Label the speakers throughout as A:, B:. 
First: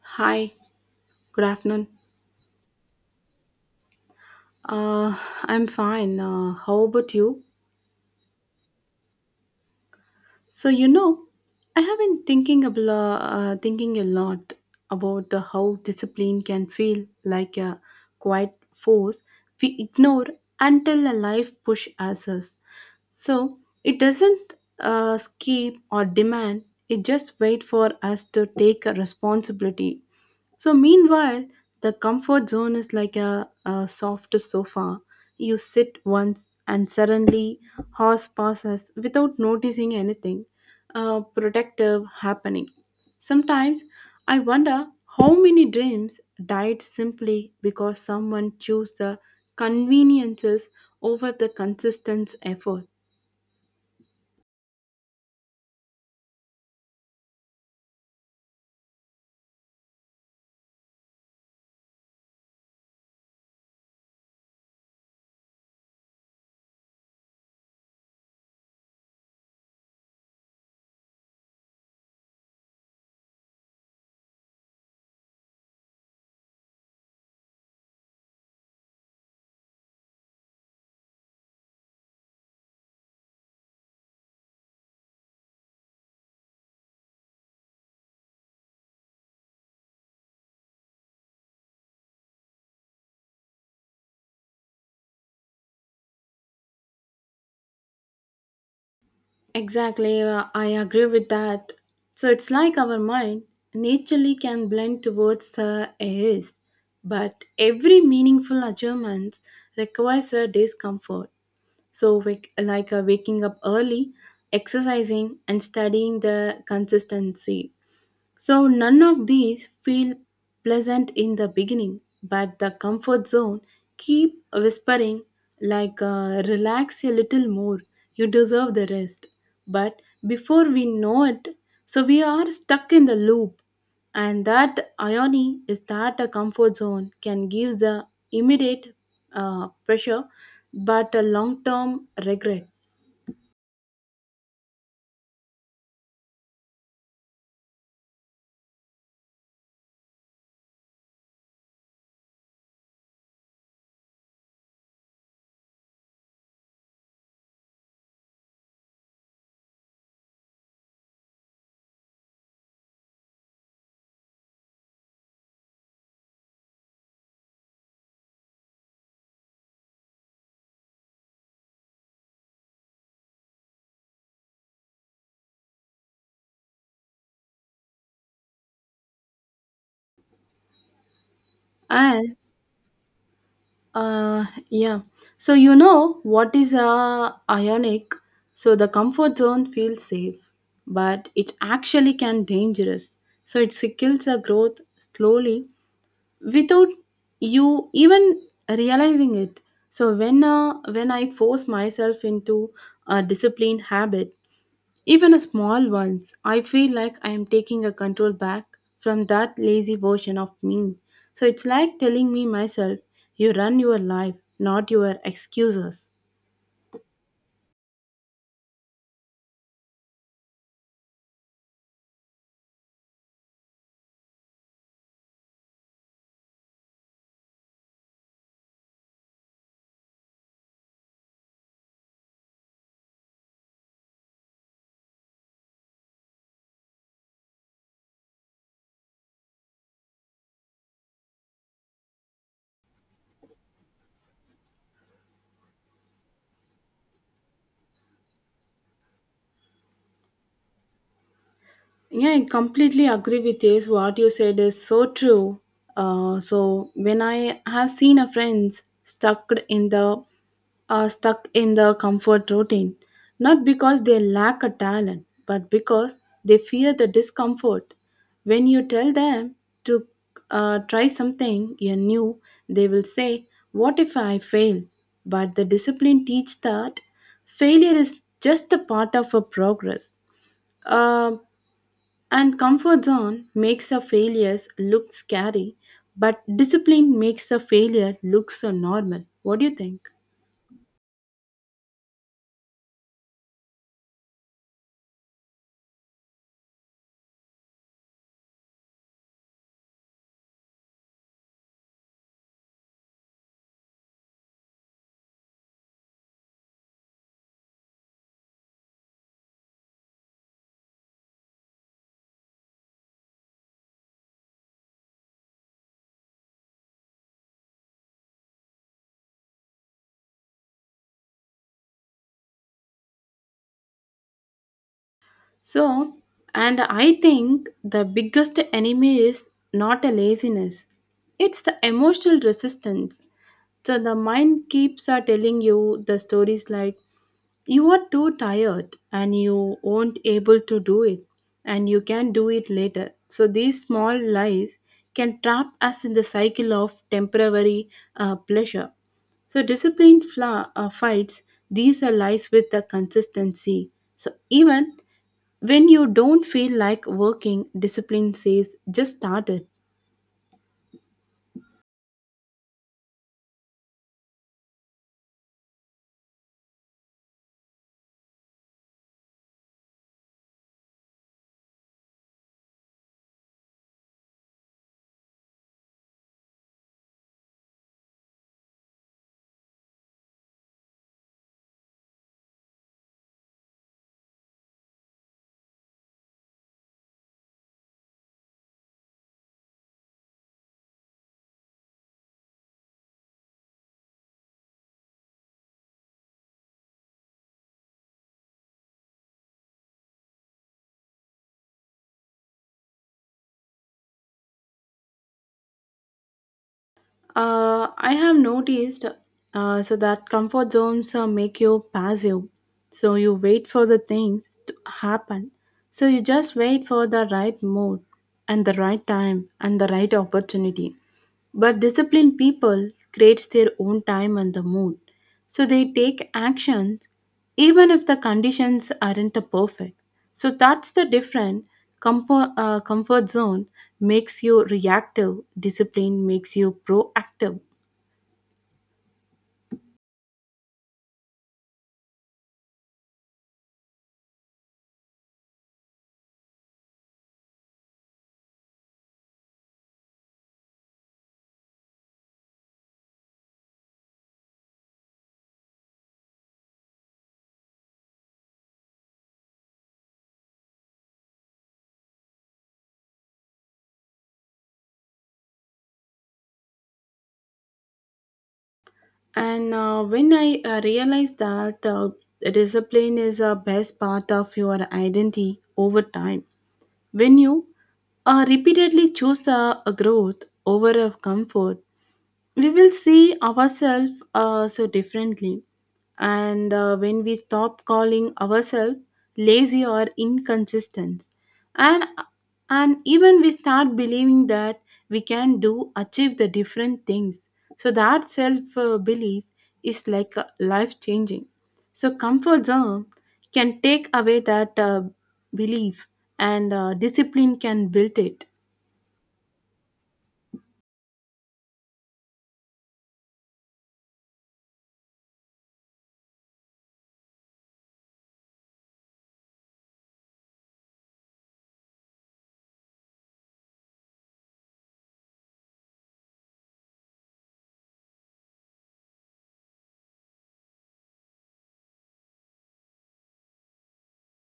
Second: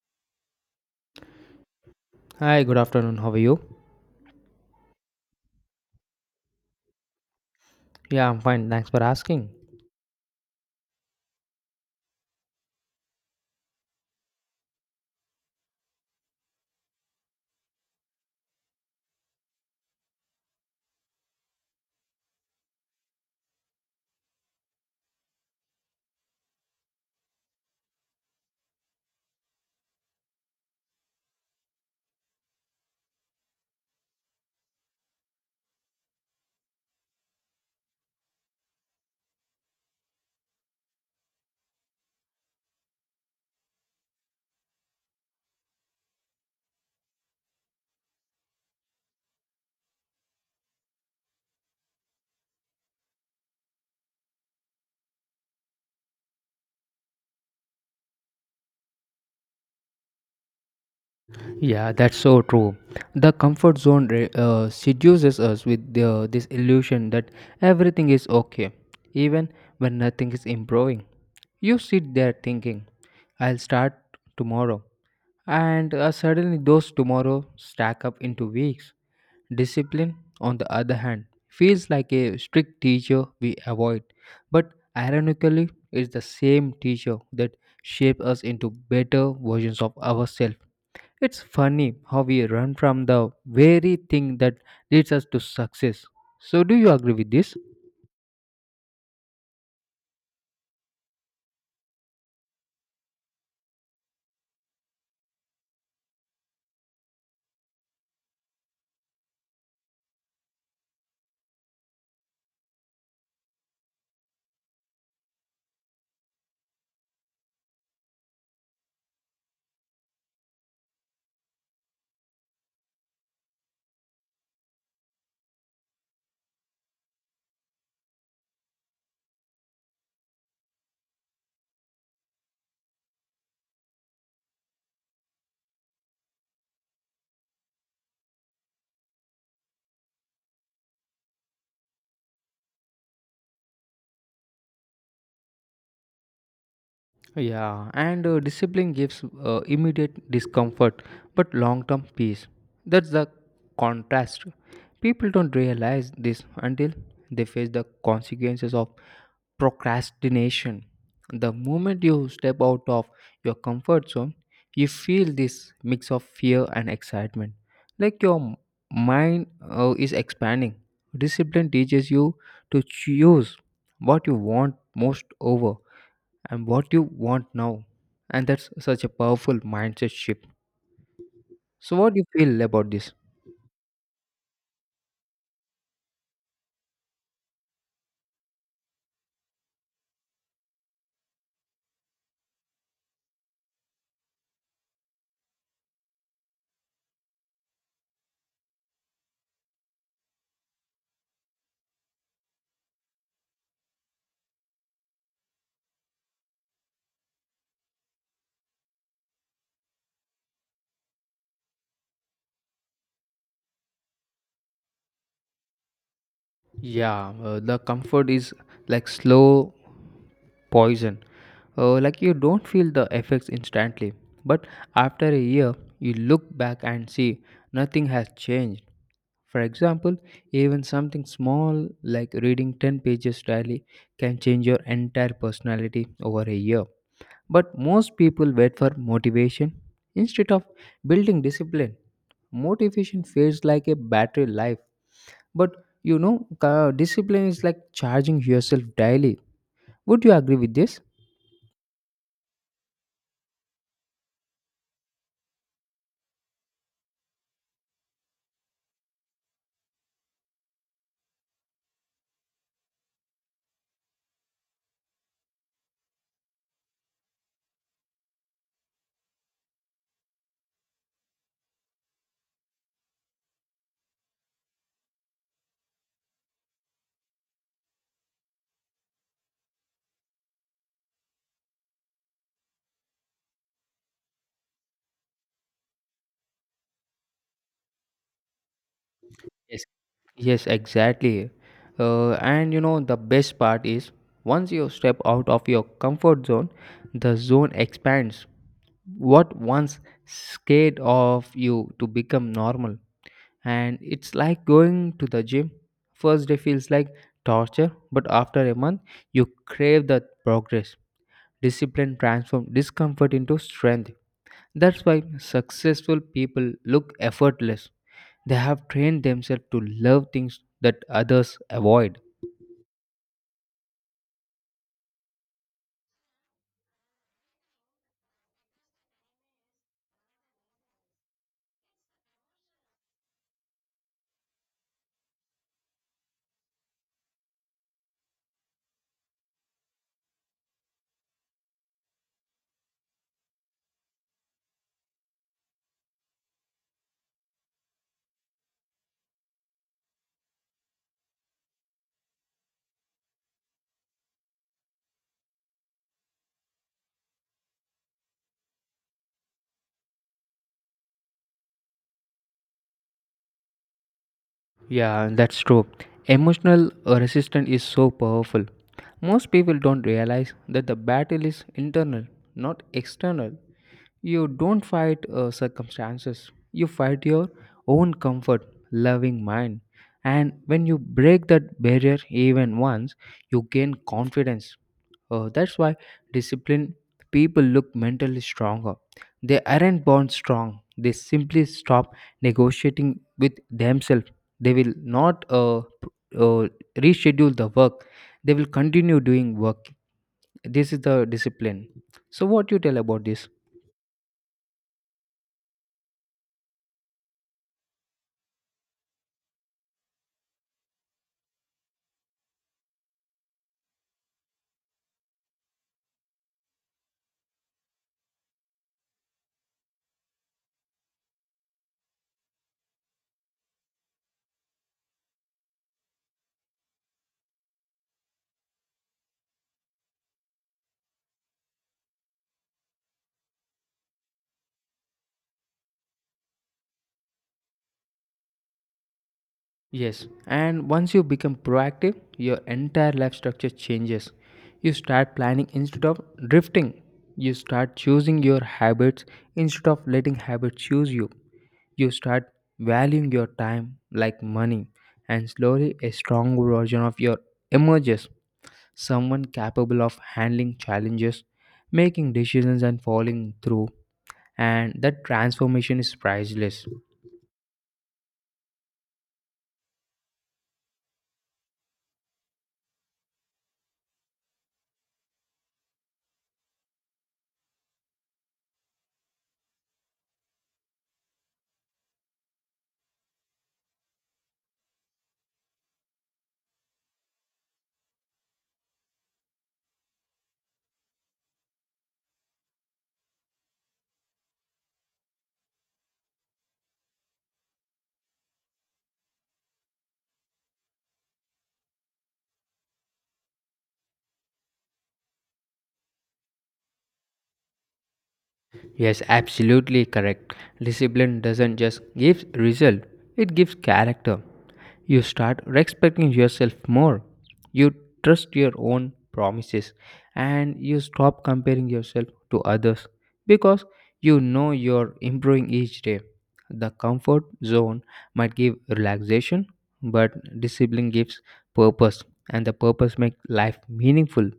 A: Hi, good afternoon.
B: Hi, good afternoon. How are you?
A: Uh, I'm fine. How about you?
B: Yeah, I'm fine. Thanks for asking.
A: So you know, I have been thinking thinking a lot about how discipline can feel like a quiet force we ignore until a life push us. So it doesn't skip or demand. It just wait for us to take a responsibility. So, meanwhile, the comfort zone is like a soft sofa. You sit once and suddenly horse passes without noticing anything protective happening. Sometimes I wonder how many dreams died simply because someone chose the conveniences over the consistent effort.
B: Yeah, that's so true. The comfort zone seduces us with this illusion that everything is okay, even when nothing is improving. You sit there thinking, I'll start tomorrow, and suddenly those tomorrow stack up into weeks. Discipline, on the other hand, feels like a strict teacher we avoid, but ironically, it's the same teacher that shapes us into better versions of ourselves. It's funny how we run from the very thing that leads us to success. So, do you agree with this?
A: Exactly, I agree with that. So it's like our mind naturally can blend towards the is, but every meaningful achievement requires a discomfort. So, waking up early, exercising, and studying the consistency. So none of these feel pleasant in the beginning, but the comfort zone keep whispering like relax a little more, you deserve the rest. But before we know it, so we are stuck in the loop, and that irony is that a comfort zone can give the immediate pressure but a long term regret.
B: Yeah, and discipline gives immediate discomfort but long term peace. That's the contrast. People don't realize this until they face the consequences of procrastination. The moment you step out of your comfort zone, you feel this mix of fear and excitement. Like your mind is expanding. Discipline teaches you to choose what you want most over and what you want now. And that's such a powerful mindset shift. So, what do you
A: And.
B: feel about this?
A: Yeah. So you know what is ionic? So the comfort zone feels safe, but it actually can dangerous. So it kills the growth slowly without you even realizing it. So when I force myself into a disciplined habit, even a small ones, I feel like I am taking a control back from that lazy version of me. So it's like telling me myself, you run your life, not your excuses.
B: Yeah, the comfort is like slow poison. Like you don't feel the effects instantly, but after a year, you look back and see nothing has changed. For example, even something small like reading 10 pages daily can change your entire personality over a year. But most people wait for motivation instead of building discipline. Motivation feels like a battery life, but you know, discipline is like charging yourself daily. Would you agree with this?
A: Yeah, I completely agree with this. What you said is so true. So when I have seen a friends stuck in the comfort routine, not because they lack a talent, but because they fear the discomfort. When you tell them to try something you new, they will say, "What if I fail?" But the discipline teach that failure is just a part of a progress. Uh, and comfort zone makes the failures look scary, but discipline makes the failure look so normal. What do you
B: Yes.
A: think?
B: Yes, exactly. And you know, the best part is once you step out of your comfort zone, the zone expands. What once scared of you to become normal and it's like going to the gym. First day feels like torture, but after a month, you crave that progress. Discipline transforms discomfort into strength. That's why successful people look effortless. They have trained themselves to love things that others avoid.
A: So, and I think the biggest enemy is not a laziness, it's the emotional resistance. So, the mind keeps telling you the stories like, you are too tired and you won't able to do it and you can do it later, so these small lies can trap us in the cycle of temporary pleasure. So discipline fights these are lies with the consistency. So even when you don't feel like working, discipline says just start it.
B: Yeah, that's true. Emotional resistance is so powerful. Most people don't realize that the battle is internal, not external. You don't fight circumstances, you fight your own comfort, loving mind. And when you break that barrier even once, you gain confidence. That's why disciplined people look mentally stronger. They aren't born strong, they simply stop negotiating with themselves. They will not uh, reschedule the work. They will continue doing work. This is the discipline. So, what you tell about this?
A: I have noticed so that comfort zones make you passive. So you wait for the things to happen. So you just wait for the right mood and the right time and the right opportunity. But disciplined people creates their own time and the mood. So they take actions even if the conditions aren't the perfect. So that's the different comfort, comfort zone makes you reactive, discipline makes you proactive.
B: Yes, and once you become proactive, your entire life structure changes. You start planning instead of drifting. You start choosing your habits instead of letting habits choose you. You start valuing your time like money, and slowly a strong version of your emerges, someone capable of handling challenges, making decisions, and following through. And that transformation is priceless.
A: And when I realized that discipline is a best part of your identity over time, when you repeatedly choose a growth over a comfort, we will see ourselves so differently. And when we stop calling ourselves lazy or inconsistent, and and even we start believing that we can do achieve the different things. So that self belief is like life changing. So comfort zone can take away that belief, and discipline can build it.
B: Yes, absolutely correct. Discipline doesn't just give result, it gives character. You start respecting yourself more. You trust your own promises and you stop comparing yourself to others because you know you're improving each day. The comfort zone might give relaxation, but discipline gives purpose and the purpose makes life meaningful.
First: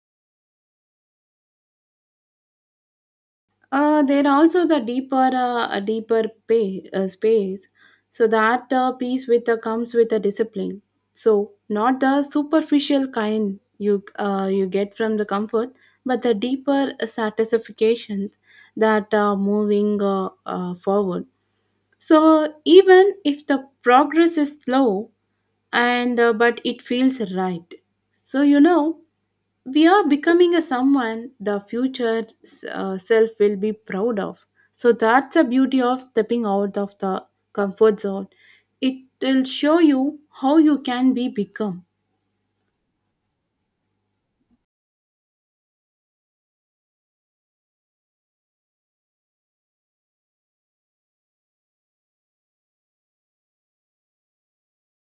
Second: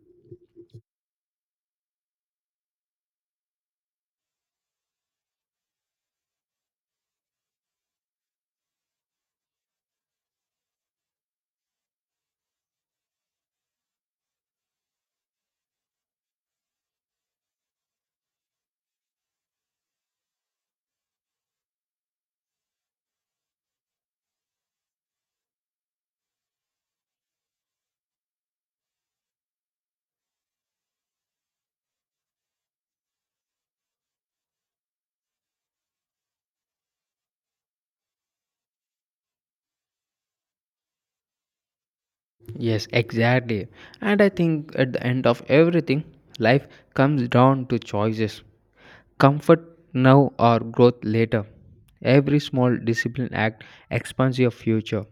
A: There also the deeper a deeper space, so that peace with comes with a discipline, so not the superficial kind you you get from the comfort, but the deeper satisfactions that are moving forward. So even if the progress is slow and but it feels right, so you know we are becoming a someone the future self will be proud of. So that's the beauty of stepping out of the comfort zone, it will show you how you can be become.
B: Yes, exactly. And I think at the end of everything, life comes down to choices: comfort now or growth later. Every small discipline act expands your future.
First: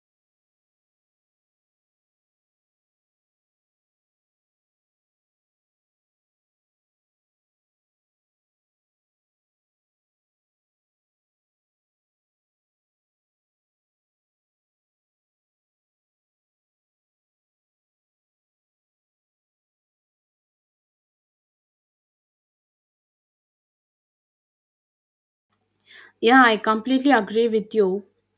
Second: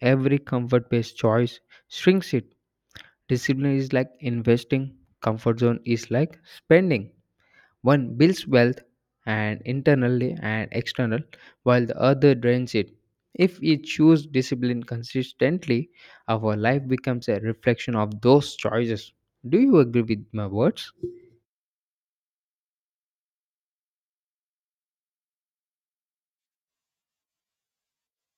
B: Every comfort based choice shrinks it. Discipline is like investing, comfort zone is like spending. One builds wealth and internally and external, while the other drains it. If we choose discipline consistently, our life becomes a reflection of those choices. Do you agree with my words?
A: Yeah, I completely agree with you,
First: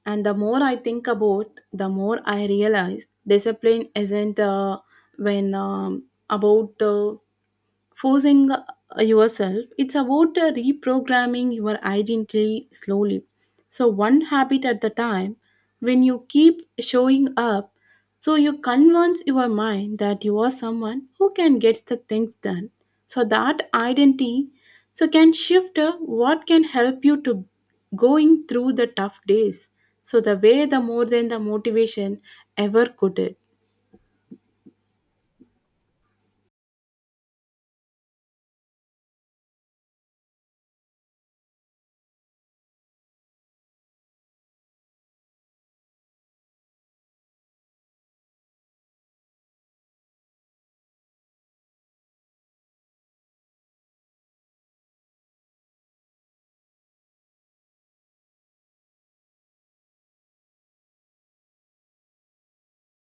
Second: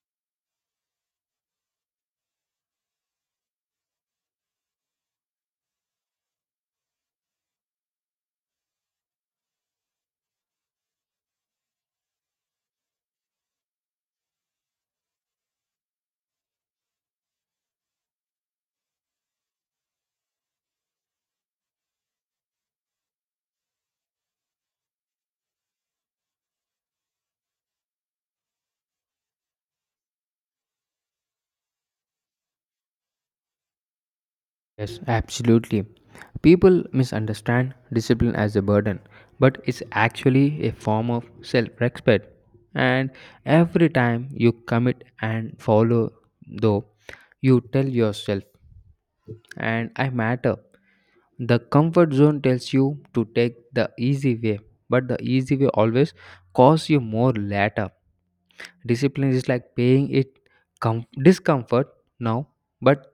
A: and the more I think about, the more I realize discipline isn't when about the forcing yourself. It's about reprogramming your identity slowly. So, one habit at the time, when you keep showing up, so you convince your mind that you are someone who can get the things done. So, that identity so can shift what can help you to going through the tough days, so the way the more than the motivation ever could it.
B: Yes, absolutely. People misunderstand discipline as a burden, but it's actually a form of self respect. And every time you commit and follow, though, you tell yourself, and I matter. The comfort zone tells you to take the easy way, but the easy way always costs you more later. Discipline is like paying it discomfort now, but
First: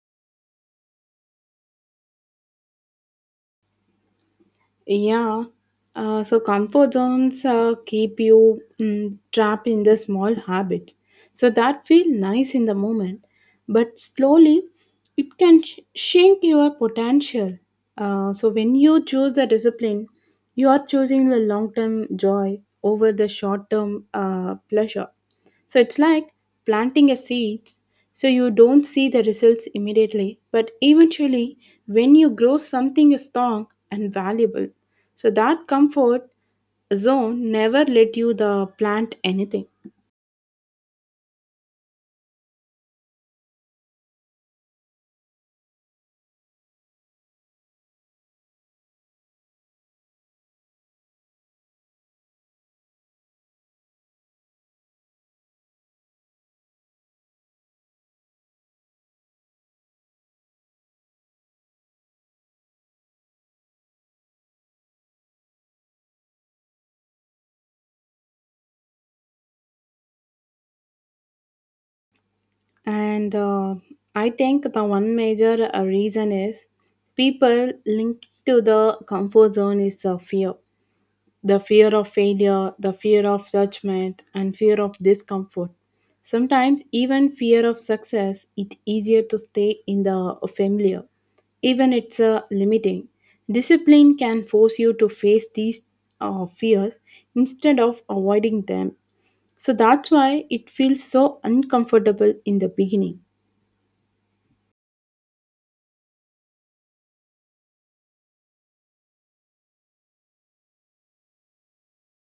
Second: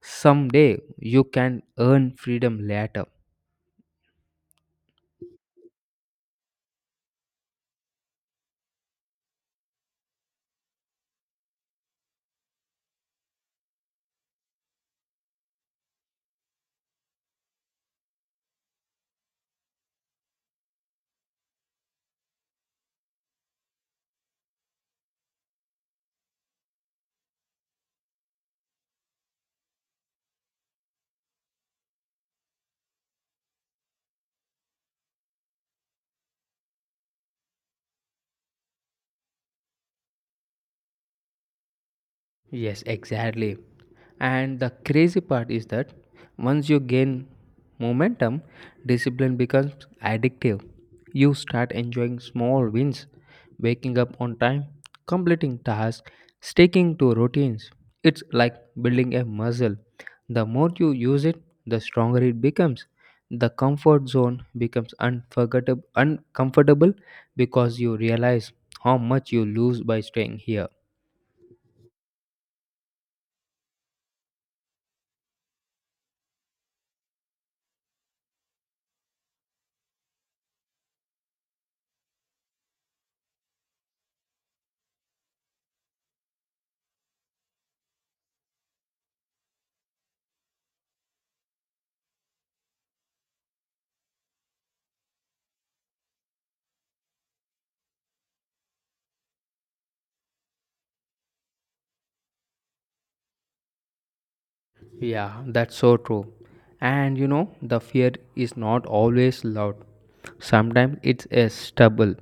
B: someday you can earn freedom later.
A: Yeah. So comfort zones keep you trapped in the small habits. So that feel nice in the moment, but slowly it can shrink your potential. So when you choose the discipline, you are choosing the long-term joy over the short-term pleasure. So it's like planting a seeds. So you don't see the results immediately, but eventually when you grow something strong and valuable. So that comfort zone never let you the plant anything.
B: Yes, exactly. And the crazy part is that once you gain momentum, discipline becomes addictive. You start enjoying small wins, waking up on time, completing tasks, sticking to routines. It's like building a muscle. The more you use it, the stronger it becomes. The comfort zone becomes unforgettable, uncomfortable because you realize how much you lose by staying here.
A: And I think the one major reason is people linked to the comfort zone is fear. The fear of failure, the fear of judgment, and fear of discomfort. Sometimes, even fear of success, it's easier to stay in the familiar, even it's limiting. Discipline can force you to face these fears instead of avoiding them. So that's why it feels so uncomfortable in the beginning.
B: Yeah, that's so true. And you know, the fear is not always loud. Sometimes it's a stubble,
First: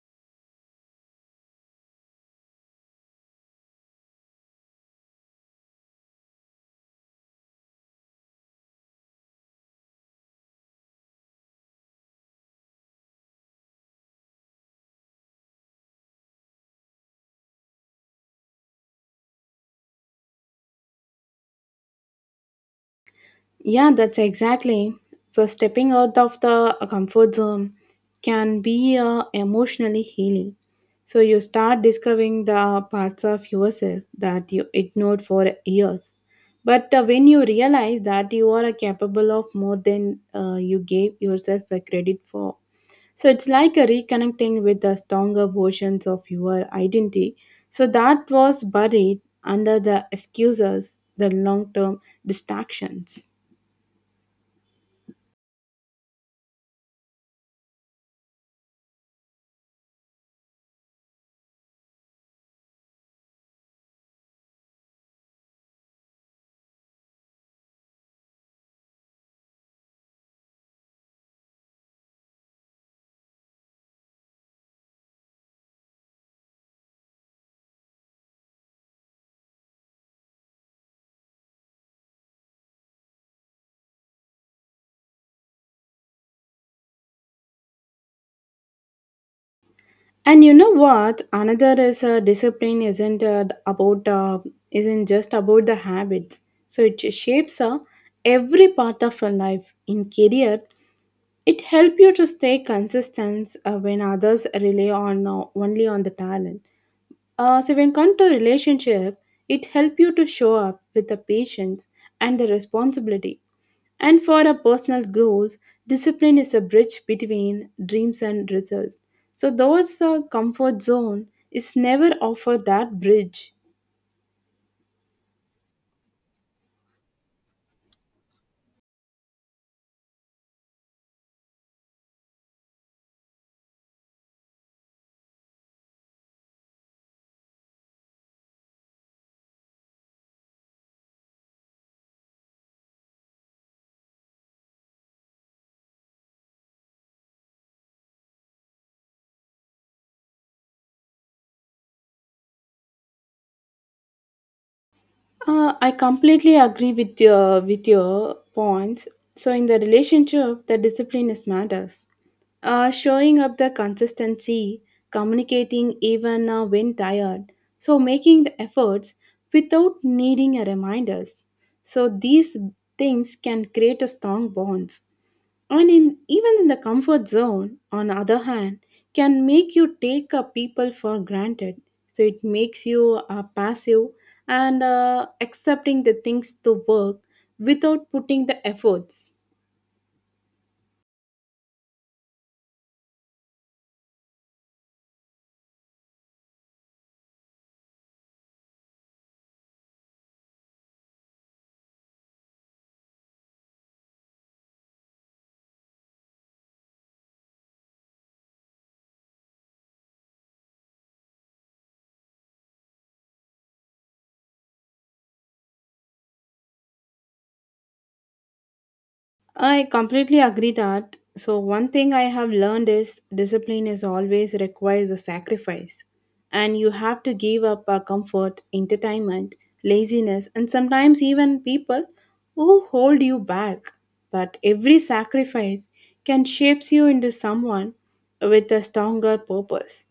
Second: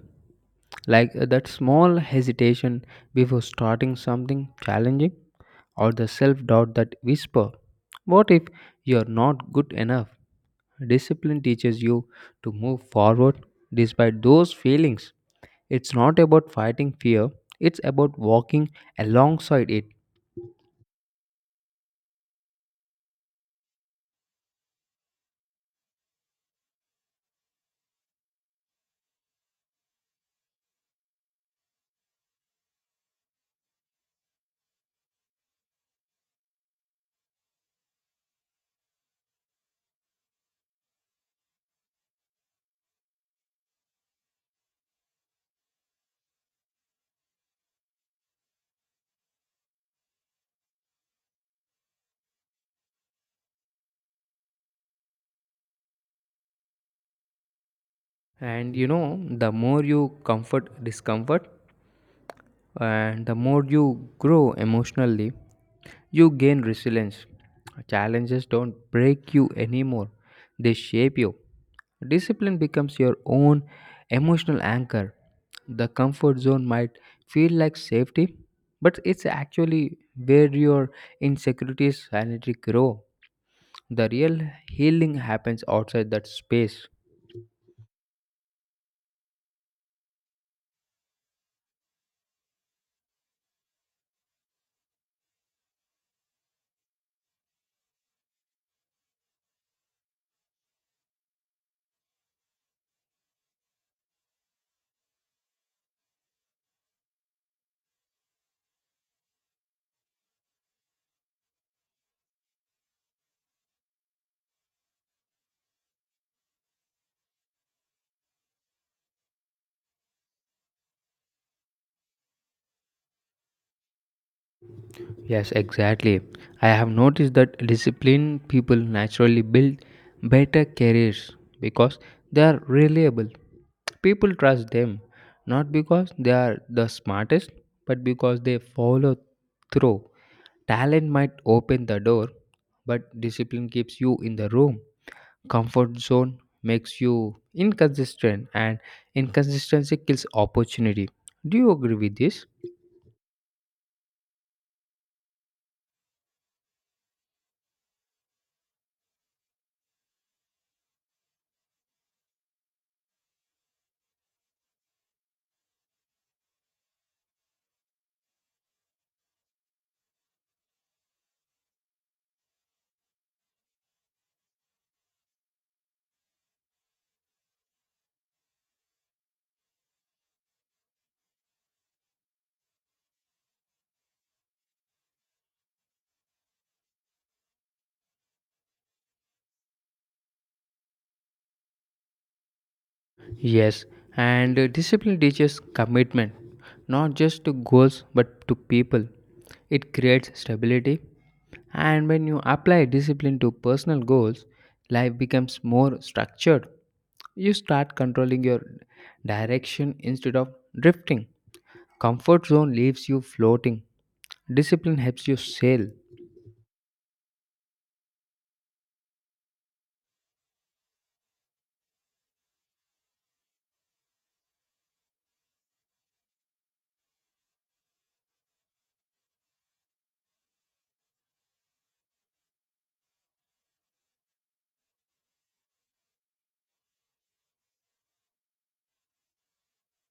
B: like that small hesitation before starting something challenging, or the self doubt that whisper, what if you're not good enough? Discipline teaches you to move forward despite those feelings. It's not about fighting fear, it's about walking alongside it.
A: Yeah, that's exactly. So stepping out of the comfort zone can be emotionally healing. So you start discovering the parts of yourself that you ignored for years. But when you realize that you are capable of more than you gave yourself a credit for, so it's like a reconnecting with the stronger versions of your identity. So that was buried under the excuses, the long-term distractions.
B: And you know, the more you comfort discomfort and the more you grow emotionally, you gain resilience. Challenges don't break you anymore, they shape you. Discipline becomes your own emotional anchor. The comfort zone might feel like safety, but it's actually where your insecurities silently grow. The real healing happens outside that space.
A: And you know what? Another is discipline isn't just about the habits. So it shapes every part of your life. In career, it helps you to stay consistent when others rely on only on the talent. So when come to relationship, it help you to show up with the patience and the responsibility. And for our personal goals, discipline is a bridge between dreams and result. So those comfort zone is never offer that bridge.
B: Yes, exactly. I have noticed that disciplined people naturally build better careers because they are reliable. People trust them not because they are the smartest, but because they follow through. Talent might open the door, but discipline keeps you in the room. Comfort zone makes you inconsistent, and inconsistency kills opportunity. Do you agree with this?
A: I completely agree with your points. So in the relationship, the discipline is matters. Showing up the consistency, communicating even when tired, so making the efforts without needing a reminders. So these things can create a strong bonds. And in, even in the comfort zone, on the other hand, can make you take people for granted. So it makes you passive and accepting the things to work without putting the efforts.
B: Yes, and discipline teaches commitment, not just to goals but to people. It creates stability, and when you apply discipline to personal goals, life becomes more structured. You start controlling your direction instead of drifting. Comfort zone leaves you floating. Discipline helps you sail.
A: I completely agree that. So one thing I have learned is discipline is always requires a sacrifice, and you have to give up our comfort, entertainment, laziness and sometimes even people who hold you back. But every sacrifice can shapes you into someone with a stronger purpose.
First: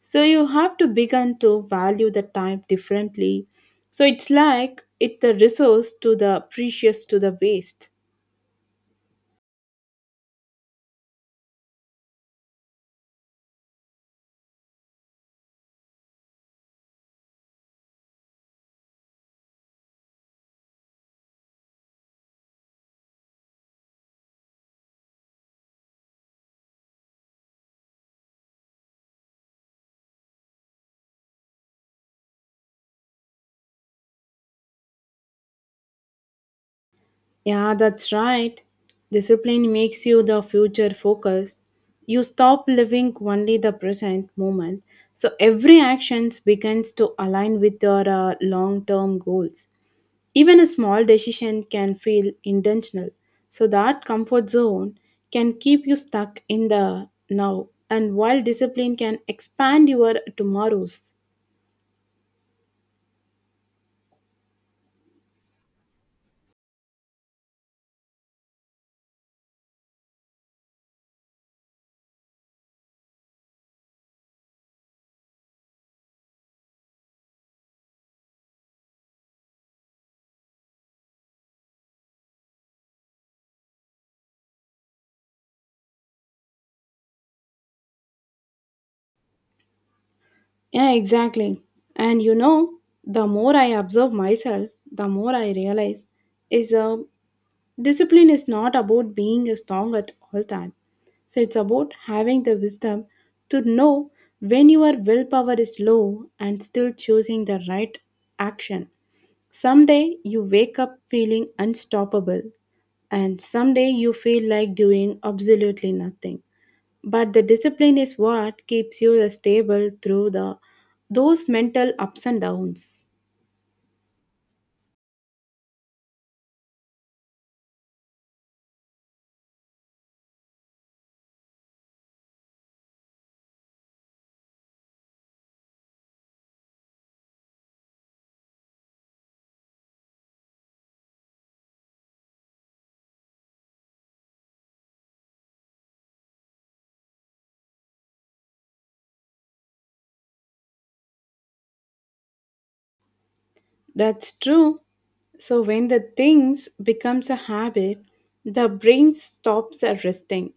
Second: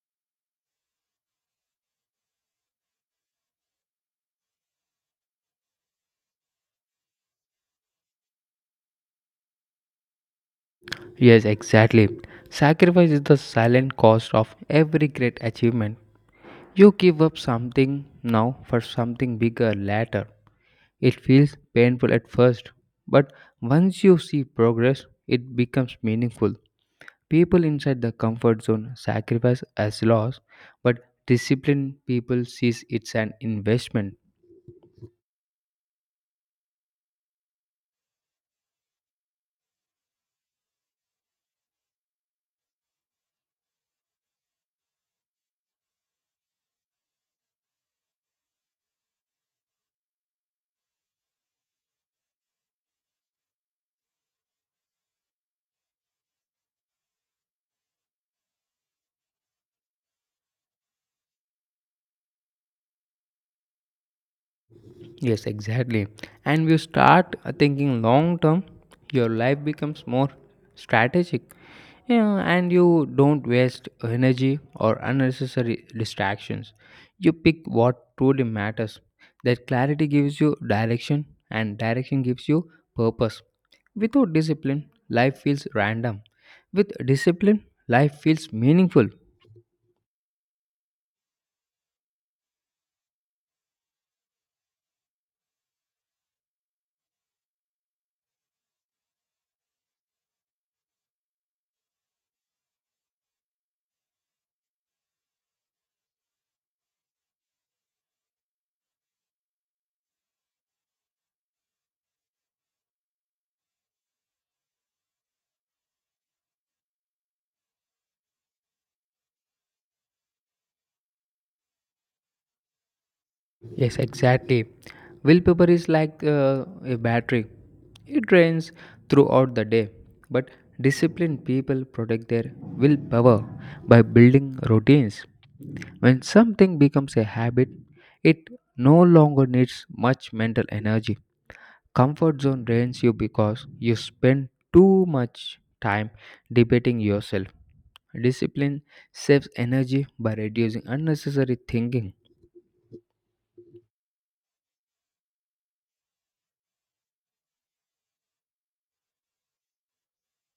A: So you have to begin to value the time differently. So it's like it's the resource to the precious to the waste.
B: Yes, exactly. Sacrifice is the silent cost of every great achievement. You give up something now for something bigger later. It feels painful at first, but once you see progress, it becomes meaningful. People inside the comfort zone sacrifice as loss, but disciplined people sees it's an investment.
A: Yeah, that's right. Discipline makes you the future focused. You stop living only the present moment. So every action begins to align with your long term goals. Even a small decision can feel intentional. So that comfort zone can keep you stuck in the now, and while discipline can expand your tomorrows.
B: Yes, exactly. And you start thinking long term, your life becomes more strategic. Yeah, and you don't waste energy or unnecessary distractions. You pick what truly matters. That clarity gives you direction, and direction gives you purpose. Without discipline, life feels random. With discipline, life feels meaningful.
A: Yeah, exactly. And you know, the more I observe myself, the more I realize is discipline is not about being strong at all time. So it's about having the wisdom to know when your willpower is low and still choosing the right action. Someday you wake up feeling unstoppable, and someday you feel like doing absolutely nothing, but the discipline is what keeps you stable through the those mental ups and downs.
B: Yes, exactly. Willpower is like a battery, it drains throughout the day. But disciplined people protect their willpower by building routines. When something becomes a habit, it no longer needs much mental energy. Comfort zone drains you because you spend too much time debating yourself. Discipline saves energy by reducing unnecessary thinking.
A: That's true. So when the things becomes a habit, the brain stops at resting.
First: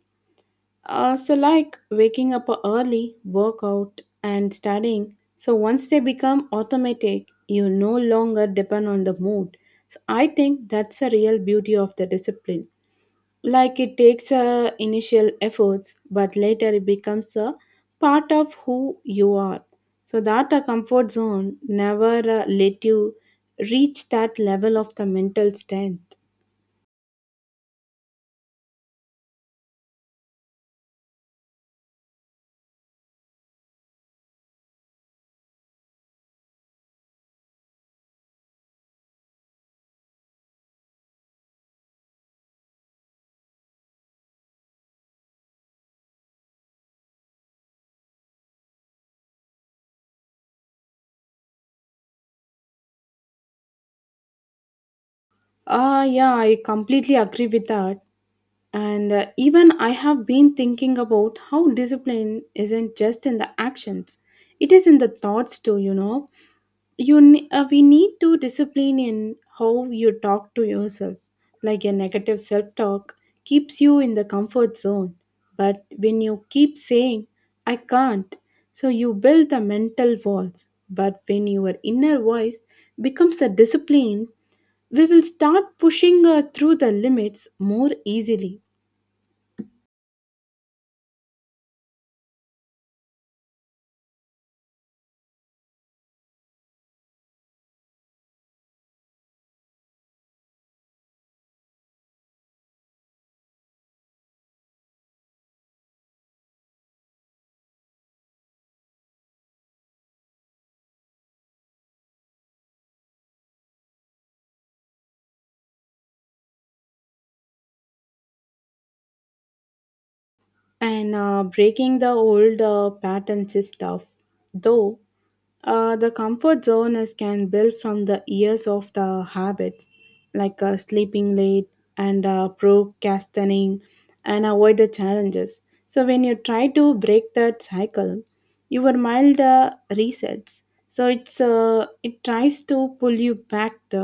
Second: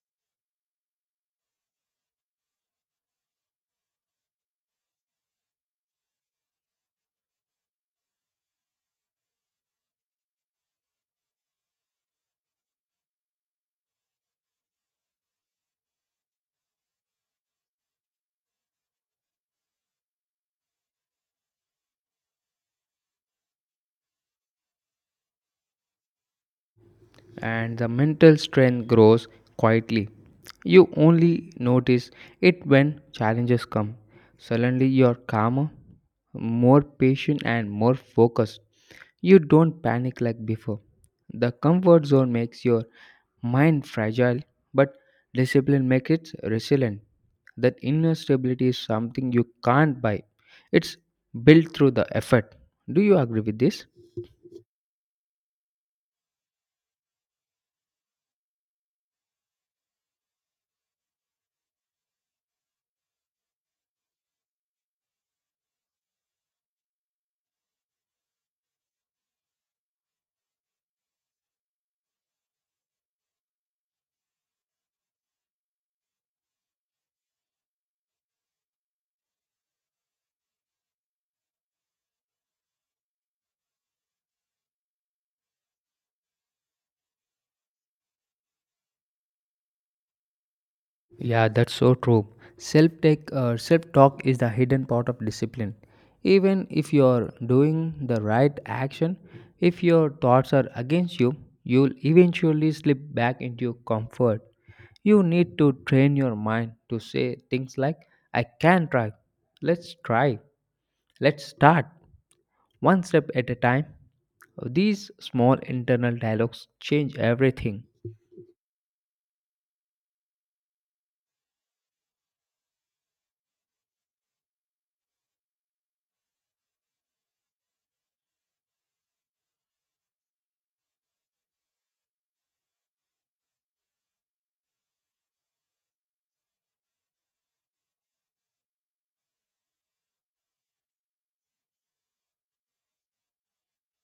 A: So like waking up early, workout, and studying. So once they become automatic, you no longer depend on the mood. So I think that's the real beauty of the discipline. Like it takes a initial efforts, but later it becomes a part of who you are. So that a comfort zone never let you reach that level of the mental strength.
B: And the mental strength grows quietly. You only notice it when challenges come. Suddenly, you are calmer, more patient, and more focused. You don't panic like before. The comfort zone makes your mind fragile, but discipline makes it resilient. That inner stability is something you can't buy, it's built through the effort. Do you agree with this?
A: Yeah, I completely agree with that. And even I have been thinking about how discipline isn't just in the actions, it is in the thoughts too, you know. We need to discipline in how you talk to yourself, like a negative self talk keeps you in the comfort zone. But when you keep saying I can't, so you build the mental walls. But when your inner voice becomes the discipline, we will start pushing through the limits more easily.
B: Yeah, that's so true. Self talk is the hidden part of discipline. Even if you're doing the right action, if your thoughts are against you, you'll eventually slip back into comfort. You need to train your mind to say things like, I can try, let's start, one step at a time. These small internal dialogues change everything.
A: And breaking the old patterns is tough, though. The comfort zone is can build from the years of the habits, like sleeping late, and procrastinating, and avoid the challenges. So when you try to break that cycle, your mind resets. So it tries to pull you back to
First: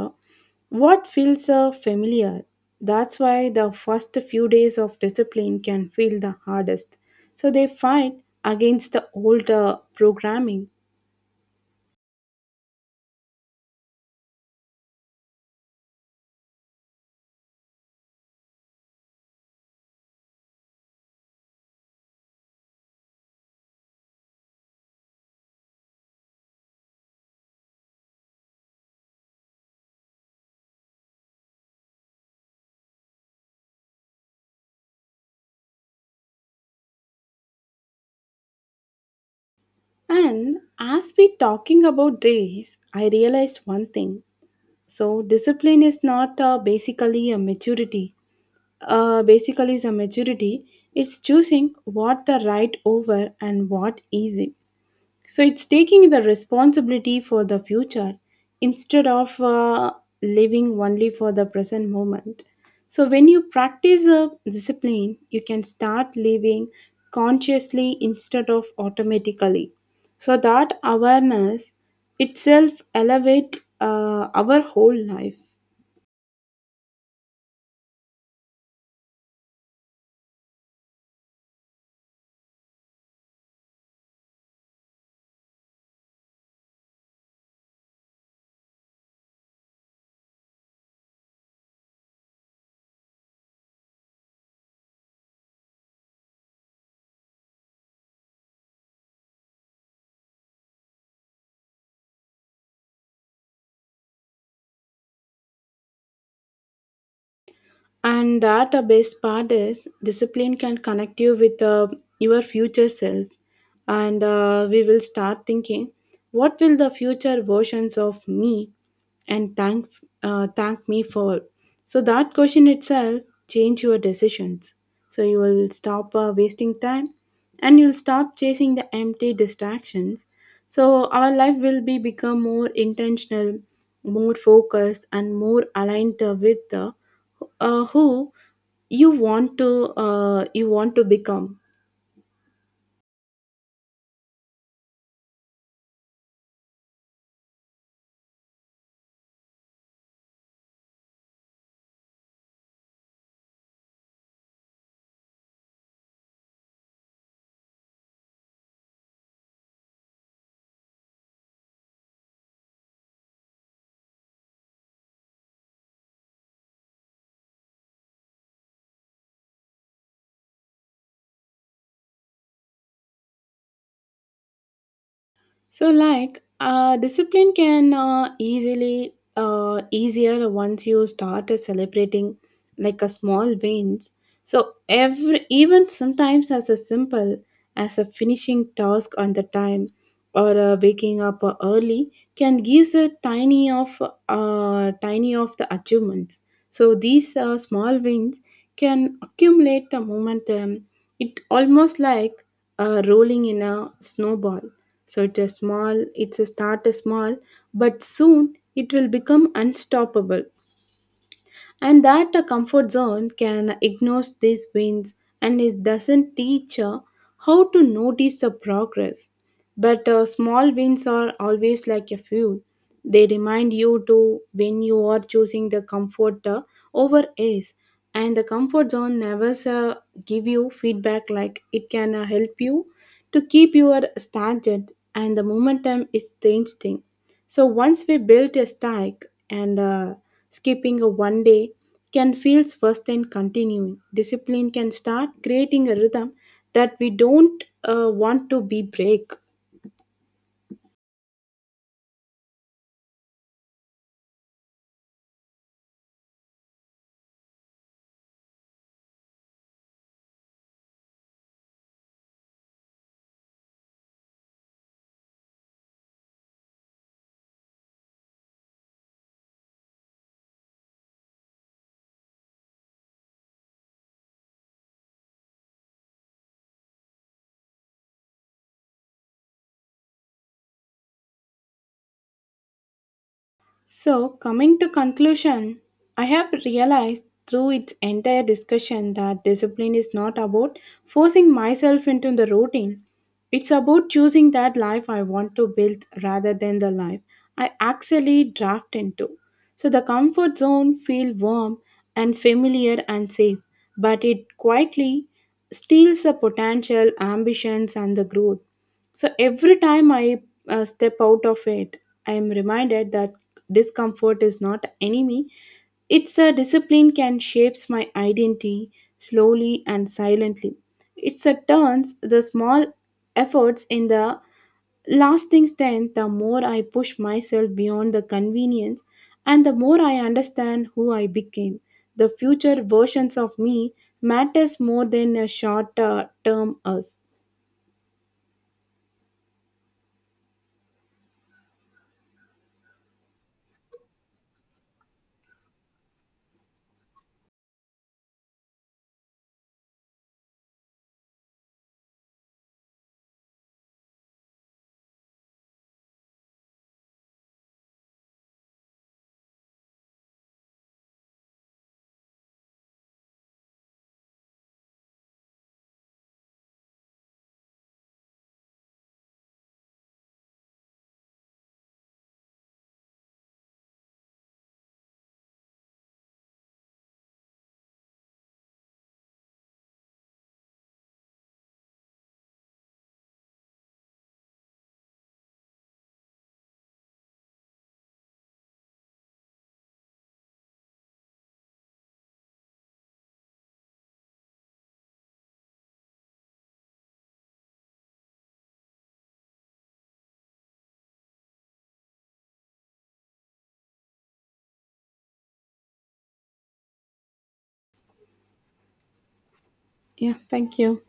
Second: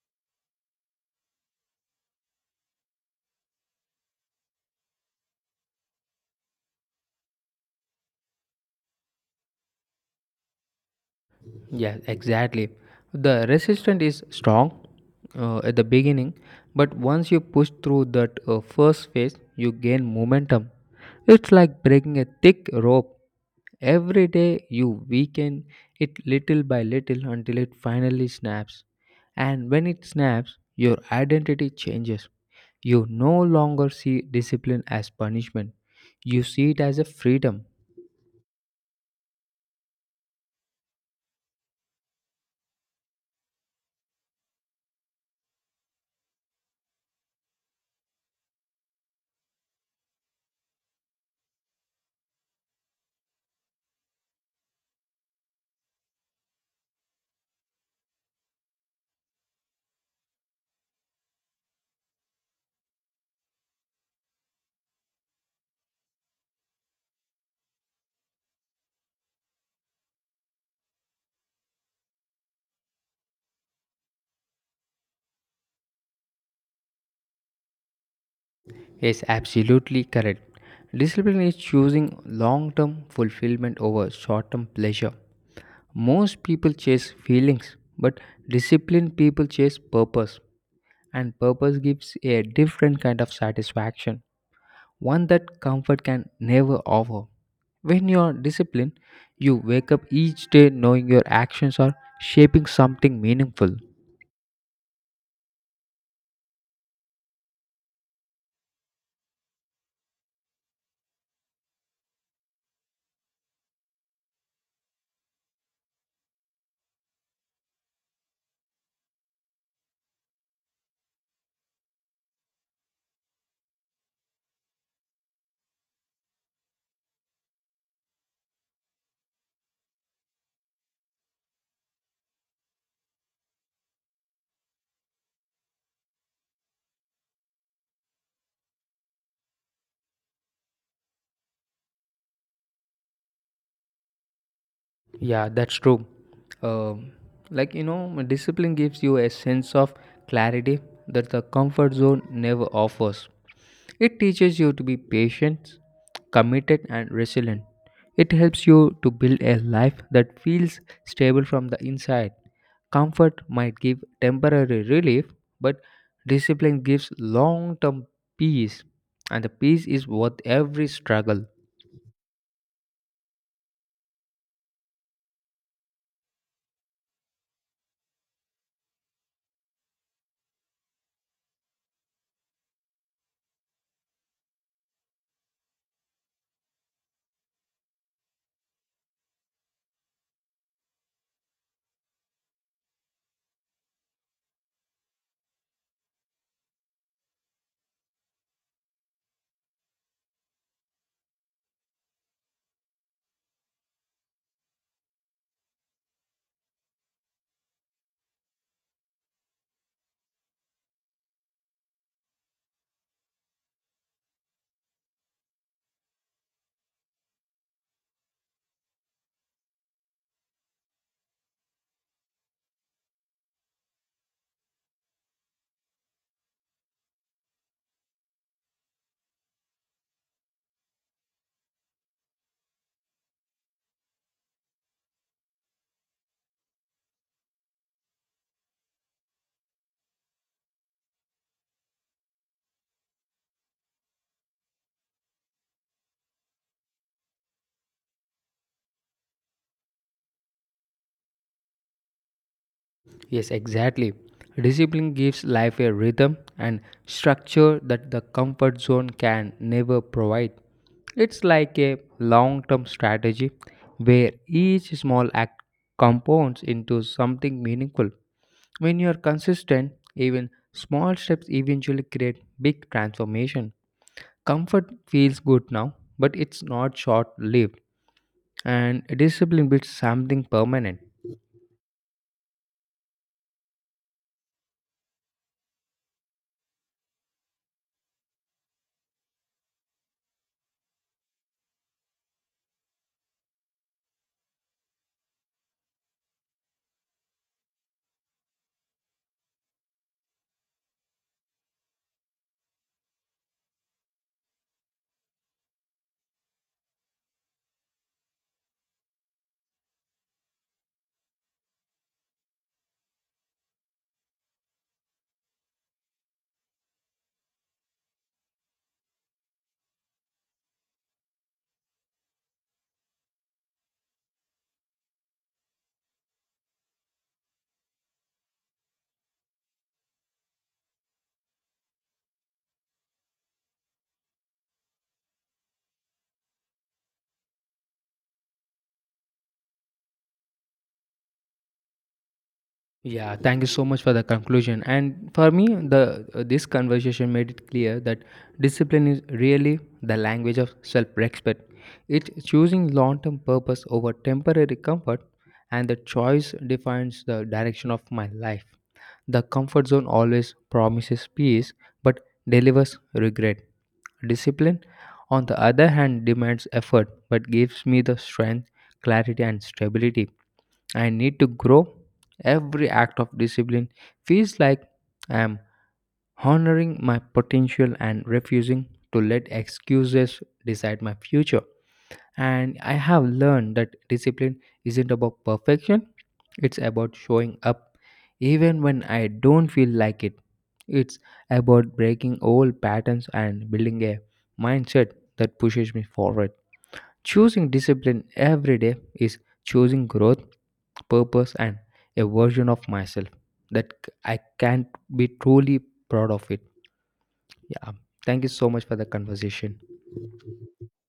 A: what feels familiar. That's why the first few days of discipline can feel the hardest. So they fight against the old programming.
B: Yeah, exactly. The resistance is strong at the beginning, but once you push through that first phase, you gain momentum. It's like breaking a thick rope. Every day you weaken it little by little until it finally snaps. And when it snaps, your identity changes. You no longer see discipline as punishment, you see it as a freedom.
A: And as we talking about this, I realized one thing. So discipline is not basically a maturity. Basically, is a maturity. It's choosing what the right over and what easy. So it's taking the responsibility for the future instead of living only for the present moment. So when you practice a discipline, you can start living consciously instead of automatically. So that awareness itself elevate our whole life.
B: Yes, absolutely correct. Discipline is choosing long term fulfillment over short term pleasure. Most people chase feelings, but disciplined people chase purpose, and purpose gives a different kind of satisfaction, one that comfort can never offer. When you are disciplined, you wake up each day knowing your actions are shaping something meaningful.
A: And that the best part is discipline can connect you with your future self. And we will start thinking, what will the future versions of me and thank me for? So that question itself change your decisions. So you will stop wasting time, and you'll stop chasing the empty distractions. So our life will be become more intentional, more focused, and more aligned with the who you want to you want to become.
B: Yeah, that's true. Um, like you know, discipline gives you a sense of clarity that the comfort zone never offers. It teaches you to be patient, committed, and resilient. It helps you to build a life that feels stable from the inside. Comfort might give temporary relief, but discipline gives long term peace, and the peace is worth every struggle.
A: So, like, discipline can easily easier once you start celebrating like a small wins. So, every even sometimes as a simple as a finishing task on the time, or waking up early can gives a tiny of the achievements. So, these small wins can accumulate the momentum. It almost like rolling in a snowball. So it's a small, it's a start is small, but soon it will become unstoppable. And that a comfort zone can ignore these wins, and it doesn't teach how to notice the progress. But small wins are always like a fuel. They remind you to when you are choosing the comfort over ace. And the comfort zone never give you feedback, like it can help you to keep your standard and the momentum is changing. So once we built a stack, and skipping a one day can feel worse than continuing. Discipline can start creating a rhythm that we don't want to be break.
B: Yes, exactly. Discipline gives life a rhythm and structure that the comfort zone can never provide. It's like a long term strategy where each small act compounds into something meaningful. When you are consistent, even small steps eventually create big transformation. Comfort feels good now, but it's not short lived, and discipline builds something permanent.
A: So, coming to conclusion, I have realized through its entire discussion that discipline is not about forcing myself into the routine. It's about choosing that life I want to build rather than the life I actually draft into. So the comfort zone feels warm and familiar and safe, but it quietly steals the potential, ambitions and the growth. So every time I step out of it, I am reminded that discomfort is not enemy. It's a discipline can shapes my identity slowly and silently. It's a turns the small efforts in the lasting strength. The more I push myself beyond the convenience, and the more I understand who I became. The future versions of me matters more than a short term us.
B: Yeah, thank you so much for the conclusion. And for me, the this conversation made it clear that discipline is really the language of self-respect. It's choosing long-term purpose over temporary comfort, and the choice defines the direction of my life. The comfort zone always promises peace but delivers regret. Discipline, on the other hand, demands effort but gives me the strength, clarity, and stability. I need to grow. Every act of discipline feels like I am honoring my potential and refusing to let excuses decide my future. And I have learned that discipline isn't about perfection, it's about showing up even when I don't feel like it. It's about breaking old patterns and building a mindset that pushes me forward. Choosing discipline every day is choosing growth, purpose, and a version of myself that I can't be truly proud of it. Yeah. Thank you so much for the conversation.
A: Yeah, thank you.